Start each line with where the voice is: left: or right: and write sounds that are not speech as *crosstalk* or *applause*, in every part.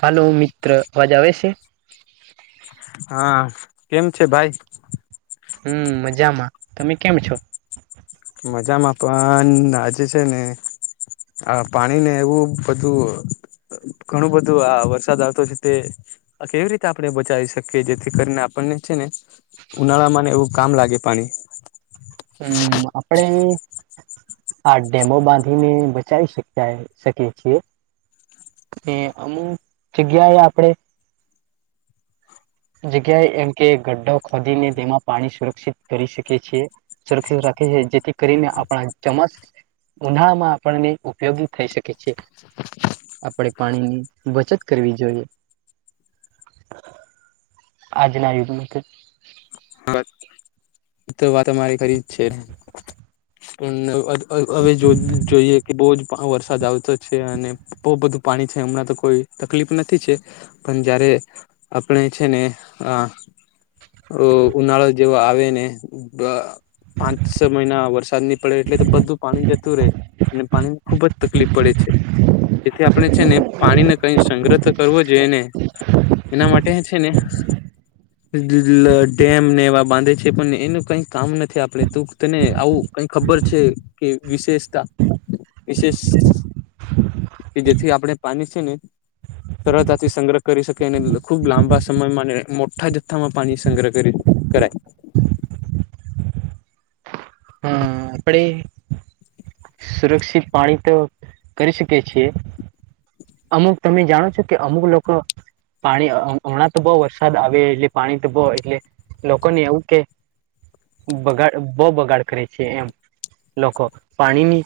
right: હાલ મિત્ર વાજાવે છે
left: હા કેમ છે ભાઈ
right: હમ મજામાં તમે કેમ છો
left: મજામાં પણ આજે છે ને હા પાણી ને એવું બધું ઘણું બધું આ વરસાદ આવતો છે તે આ કેવી રીતે આપણે બચાવી શકીએ જેથી કરીને આપણને છે ને ઉનાળા મને એવું કામ લાગે પાણી
right: હમ્મ આપડે આ ડેમો બાંધી ને બચાઈ શકાય શકે છેં એ અમુક જગ્યાએ આપડે જગ્યાએ એમ કે ગ્ઢો ખોદીને તેમાં પાણી સુરક્ષિત કરી શકે છે સુરક્ષિત રાખે છે જેથી કરીને આપણા ચમા ઉનાળ માં આપણને ઉપયોગી થઈ શકે છે આપણે પાણીની બચત કરવી જોઈએ આજ ના યુગ મા કે
left: તો વાત અમારે ખરી જ છે પણ હવે જો જોઈએ કે બોજ વરસાદ આવતો છે અને બહુ બધું પાણી છે હમણાં તો કોઈ તકલીફ નથી છે પણ જયારે આપણે છે ને અ ઉનાળા જેવાો આવે ને પાંચ છ મહિના વરસાદ ની પડે એટલે તો બધું પાણી જતું રહે અને પાણીની ખુબ જ તકલીફ પડે છે જેથી આપણે છે ને પાણીને કઈ સંગ્રહ કરવો જોઈએ ને એના માટે છે ને ડેમ ને એવા બાંધે છે પણ એનું કઈ કામ નથી આપડે તું તને આવું કઈ ખબર છે કે વિશેષતા વિશેષ કે જેથી આપણેે પાણી છે ને સરળતા થી સંગ્રહ કરી શકે અને ખુબ લાંબા સમયમાં મોટા જથ્થામાં પાણી સંગ્રહ કરી કરે
right: આપડે સુરક્ષિત પાણી તો કરી શકીએ છીએ અમુક તમે જાણો છો કે અમુક લોકો પાણી હમણાં તો બઉ વરસાદ આવે એટલે પાણી તો બઉ એટલે લોકોને એવું કે બગાડ બહ બગાડ કરે છે એમ લોકોખ પાણીની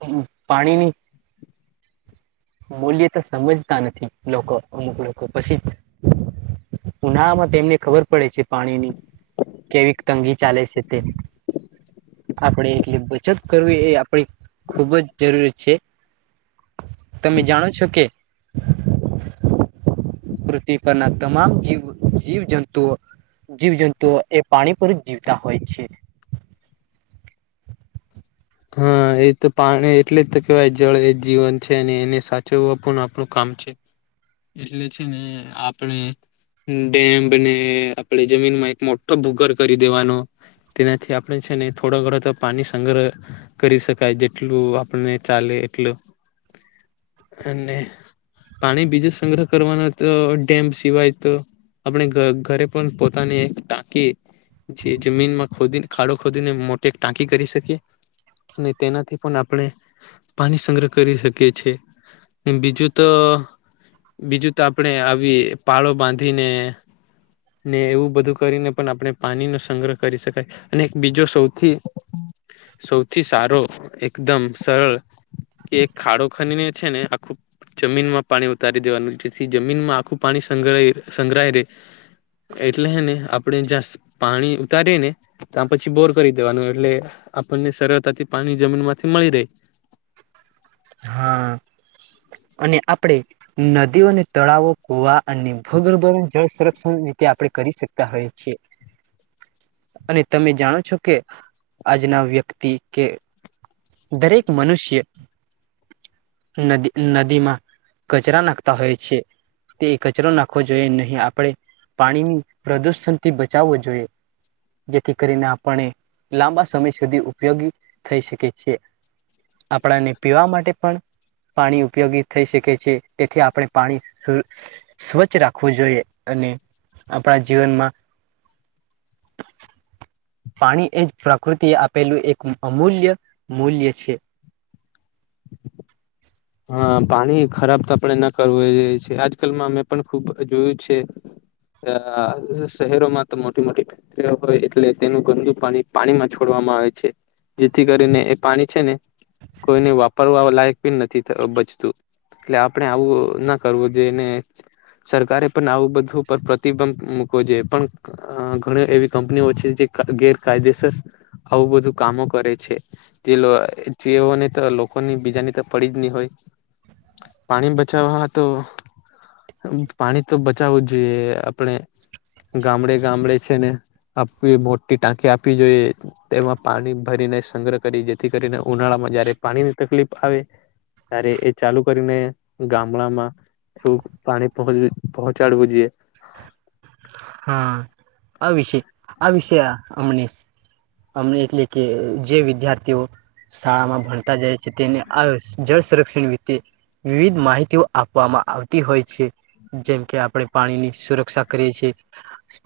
right: હ પાણી ની મૂલ્ય તો સમજતા નથી લોકો અમુક લોકો પછી ઉનાળમાં તેમને ખબર પડે છે પાણીની કેવી તંગી ચાલે છે તે આપણેે એટલી બચત કરવી એ પણ ખૂબ જ જરૂરી છે તમે જાણો છો કે પૃથ્વી પરના તમામ જીવ જીવ જંતુઓ જીવજંતુઓ એ પાણી પર જ જીવતા હોય છે
left: હા એ તો પાણી એટલે જ તો કેવાય જળ એ જીવન છે અને એને સાચવવા પણ આપણું કામ એટલે છે ને આપણે ડેમને, આપડે જમીન માં એક મોટો ભૂગર કરી દેવાનો. તેનાથી આપણે છે ને થોડો ઘણાો તો પાણી સંગ્રહ કરી શકાય જેટલું આપણને ચાલે એટલું. અને પાણી બીજું સંગ્રહ કરવાનો તો ડેમ સિવાય તો આપણે ઘ ઘરે પણ પોતાને એક ટાંકી જે જમીનમાં ખોદીને ખાડો ખોદીને મોટે ટાંકી કરી શકે અને તેનાથી પણ આપણે પાણી સંગ્રહ કરી શકીએ છેં બીજું તો બીજું તો આપણે આવી પાળો બાંધીને ને એવું બધું કરીને પણ આપણે પાણી નો સંગ્રહ કરી શકાય અને એક બીજો સૌથી સૌથી સારો એકદમ સરળ કે ખાડો ખનીને છે ને આ ખૂબ જમીનમાં પાણી ઉતારી દેવાનું જેથી જમીનમાં આખું પાણી સંગ્ર સંગ્રહાય રહેે એટલે હે ને આપણેે જ્યાં સ પાણી ઉતારીએ ને તા પછી બોર કરી દેવાનો એટલે, આપણને સરળતાથી પાણી જમીન માંથી મળી રહે.
right: હા, અને આપડે નદીઓ ને, તળાવો, કુવા, અને ભૂગર્ભો જળ સંરક્ષણ રીતે આપણે કરી શકતા હોય છીએ. અને તમે જાણો છો કે આજના વ્યક્તિ કે દરેક મનુષ્ય નદી-નદીમાં કચરા નાખતા હોય છે. તે કચરો નાખવો જોઈએ નહીં, આપણે પાણી પ્રદુષણથી બચાવવો જોઈએ. જેથી કરીને આપણે લાંબા સમય સુધી ઉપયોગી થઈ શકે છીએ. આપણા ને પીવા માટે પણ પાણી ઉપયોગી થઈ શકે છે. તેથી આપણે પાણી સુ સ્વચ્છ રાખવું જોઈએ, અને આપણા જીવનમાં પાણી એ જ પ્રાકૃતિ એ આપેલું એક અમૂલ્ય મૂલ્ય છે.
left: હા પાણી ખરાબ તો આપણે ના કરવું જોઈએ છે. આજકાલમાં મેં પણ ખુબ જોયું છે અહ શહેરો માં તો મોટી-મોટી *unintelligible* હોય એટલે તેનું ગંદુ પાણી પાણીમાં છોડવામાં આવે છે. જેથી કરીને એ પાણી છે ને કોઈને વાપરવા લાયક બી નથ થી ત બચતું, એટલે આપણે આવું ના કરવું જોઈએ, ને સરકારે પણ આવું બધું પર પ્ર પ્રતિબંબ મૂકવો જોઈએ, પણ અહ ઘણી એવી કંપનીઓ છે ક જે ગેરકાયદેસર આવું બધું કામો કરે છે. જેલો જેઓને તો લોકોની બીજાની તફ પડી જ નહીં હોય. પાણી બચાવવા હાતો પાણી તો બચાવવું જ જોઈએ આપણે, ગામડે-ગામડે છે ને આપવી મોટી ટાંકી આપવી જોઈએ. તેમાં પાણી ભરીને સંગ્રહ કરી, જેથી કરીને ઉનાળામાં જયારે પાણી ની તકલીફ આવે ત્યારે એ ચાલુ કરીને ગામડામાં એવું પાણી પહો પહોંચાડવું જોઈએ.
right: હા, આ વિષય આ વિષયા અમનીશ અમને એટલે કે જે વિદ્યાર્થીઓ શાળામાં ભણતા જાય જે તેને આ સ જળ સંરક્ષણ રીતે વિવિધ માહિતીઓ આપવામાં આવતી હોય છે. જેમ કે આપણેે પાણીની સુરક્ષા કરીએ છીએ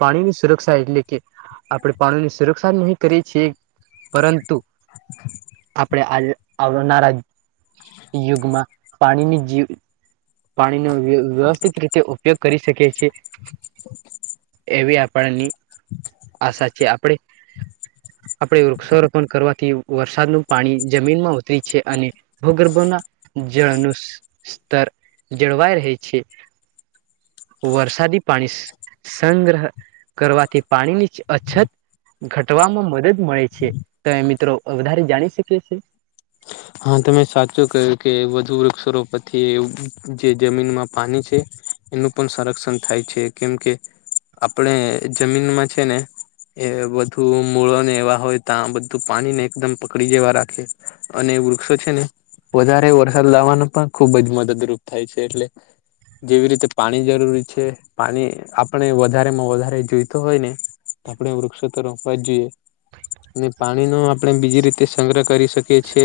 right: પાણી ની સુરક્ષા એટલે કે આપણે પાણીની સુરક્ષા નહીં કરે છે પરંતુ આપણે આ આવનારા યુગમાં પાણીની જીવ પાણીનો વ્ય વ્યવસ્થિત રીતે ઉપયોગ કરી શકે છે.
left: *inaudible*
right: એવી આપણની આશા છે. આપણેે આપણે વૃક્ષોરોપણ કરવાથી વરસાદનું પાણી જમીન માં ઉતરી છે, અને ભૂગર્ભો ના જળનુ સ્તર જળવાઈ રહે છે. વરસાદી પાણી સ સંગ્રહ કરવાથી પાણીની છ અછત ઘટવામાં મદદ મળે છે. તો એ મિત્ર વધારે જાણી શકીએ છે?
left: હા. તમે સાચો કહ્યું કે વધુ વૃક્ષો રોપવાથી જે જમીનમાં પાણી છે એનું પણ સંરક્ષણ થાય છે, કેમ કે આપણે જમીનમાં છે ને એ વધું મૂળો ને એવા હોય ત્યાં બધું પાણી ને એકદમ પકડી જેવા રાખે. અને વૃક્ષો છે ને, વધારે વરસાદ લાવવાનું પણ ખુબ જ મદદરૂપ થાય છે એટલે. જેવી રીતે પાણી જરૂરી છે પાણી આપણે વધારે માં વધારે જોઈતો હોય ને. આપણે વૃક્ષ તો રોપવા જ જોઈએ અને પાણી નો આપણે બીજી રીતે સંગ્રહ કરી શકીએએ. છે.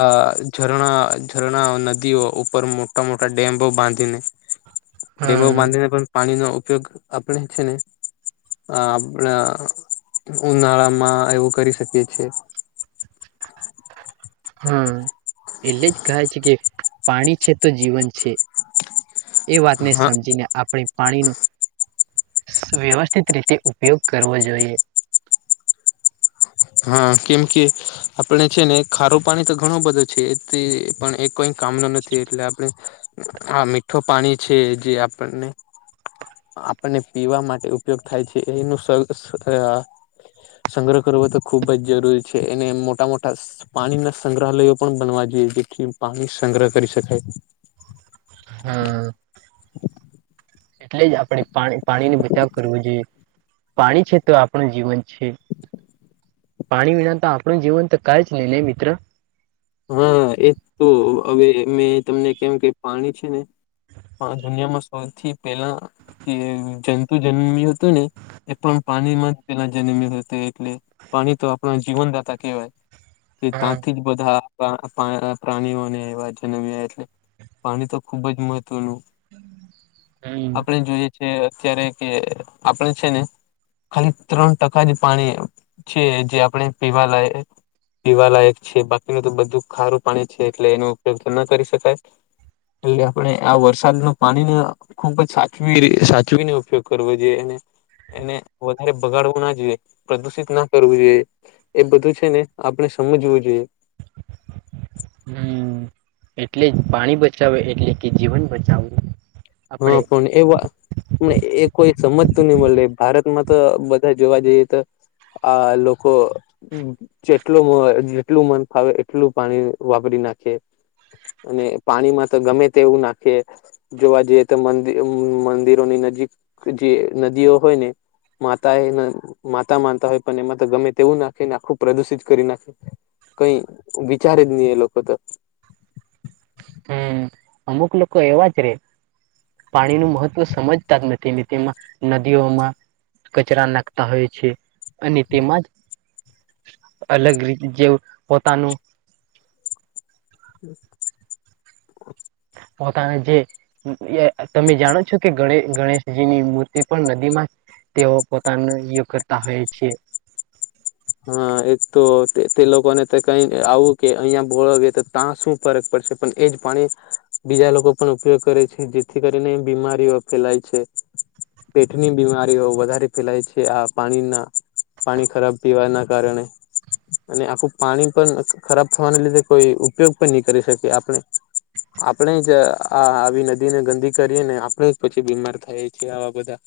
left: આ ઝરણા ઝરણા નદીઓ ઉપર મોટા મોટા ડેમો બાંધીને. ડેમો
right: હા
left: બાંધીને પણ પાણીનો ઉપયોગ આપણે છે ને. અ આપણા ઉનાળા માં એવું કરી શકીએ છેએ. *inaudible*
right: હા એટલે કાજે કે પાણી છે તો જીવન છે. એ વાતને
left: હા
right: સમજીને આપ. આપણે પાણીનો વ્યવસ્થિત રીતે ઉપયોગ કરવો જોઈએ.
left: હા કેમ કે. આપણે છે ને ખારું પાણી તો ઘણું બધું છે એ પણ એ કોઈ કામનો નથી એટલે આપણે. હા મીઠું પાણી છે જે આપણને. આપણને પીવા માટે ઉપયોગ થાય છે એનું. સંગ્રહ કરવો તો ખુબ જ જરૂરી છે એને મોટા મોટા. પાણી ના સંગ્રહાલયો પણ બનવા જઈએ જેથી પાણી સંગ્રહ કરી શકાય.
right: હા. એટલે જ આપણે પાણી પાણી ને બચાવ કરવો જોઈએ. પાણી છે તો આપણું જીવન છે. પાણી વિના તો આપણું જીવન તો કંઈ જ લેલ મિત્ર.
left: હા એ તો હવે મેં તમને કેમ કે પાણી છે ને. આ દુનિયામાં સૌથી પહેલા જે જંતુ જન્મ્યું હતું ને. એ પણ પાણીમાં જ પેલા જન્મી હતો એટલે. પાણી તો આપણા જીવનદાતા કેહેવાય કે
right: હા
left: ત્યાંથી જ બધા. પ્રા પ્રાણીઓને એવા જન્મ્યા એટલે પાણી તો ખુબ જ મહત્વનું.
right: હમ
left: આપણે જોઈએ છે અત્યારે કે આપણે છે ને. ખાલી ત્રણ ટકા જ પાણી છે જે આપણે પીવા લાયક. પીવાલાયક છે બાકીનું તો બધું ખારું પાણી છે એટલે એનો ઉપયોગ ના કરી શકાય. એટલે આપણે આ વરસાદ નું પાણીને. ખુબ જ સાચવી સાચવીનો ઉપયોગ કરવો જોઈએ એને. એને વધારે બગાડવું ના જોઈએ પ્રદુષિત ના કરવું જોઈએ. એ બધું છે ને આપણે સમજવું જોઈએ.
right: હમ એટલે જ પાણી બચાવે એટલે કે જીવન બચાવવું.
left: હા
right: આપણે
left: પણ. એ વા પણ એ કોઈ સમજતું નહી મળ ભારતમાં તો બધા જોવા જઈએ તો. આ લોકો. જેટલું જેટલું મન ફાવે એટલું પાણી વાપરી નાખીએ. અને પાણીમાં તો ગમે તે એવું નાખે જોવા જઈ. મંદિરોની નજીક જે નદીઓ હોય ને. માતા એ માતા માનતા હોય પણ એમાં તો ગમે તેવું નાખે ને આખું પ્રદુષિત કરી નાખે. કઈ વિચારે જ નહી એ લોકો તો.
right: હમ અમુક લોકો એવા જ રે. પાણીનું મહત્વ સમજતા જ નથી તેમાં નદીઓમાં. કચરા નાખતા હોય છે અને તેમાંજ. અલગ રી જે પોતાનું.
left: હમ.
right: પોતાના જે. એ તમે જાણો છો કે ગ ગણેશજીની મૂર્તિ પણ નદી માં તેઓ પોતાનું યો કરતા હોય છે.
left: હા એક તો તે લોકોને તો કઈ આવું કે અહીંયા ભોળવી તો તા શું ફરક પડશે પણ એજ પાણી બીજા લોકો પણ ઉપયોગ કરે છે. જેથી કરીને બીમારીઓ ફેલાય છે. પેટની બીમારીઓ વધારે ફેલાય છે. આ પાણીના પાણી ખરાબ પીવાના કારણે. અને આખું પાણી પણ ખરાબ થવાને લીધે કોઈ ઉપયોગ પણ ની કરી શકે આપણે. આપણે જ આ આવી નદીને ગંદી કરીએ ને આપણે જ પછી બીમાર થાયએ છીએ. આવા બધા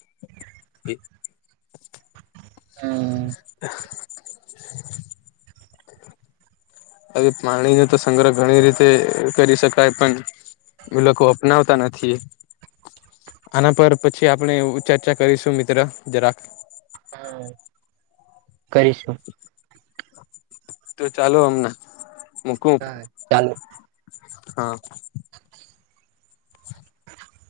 left: *inaudible* *inaudible* હવે પાણી નો તો સંગ્રહ ઘણી રીતે કરી શકાય પણ એ લોકો અપનાવતા નથી. આના પર પછી આપણે ચર્ચા કરીશું મિત્ર જરાક.
right: હા. કરીશું.
left: તો ચાલો અમના. મુંકું.
right: ચાલો
left: હા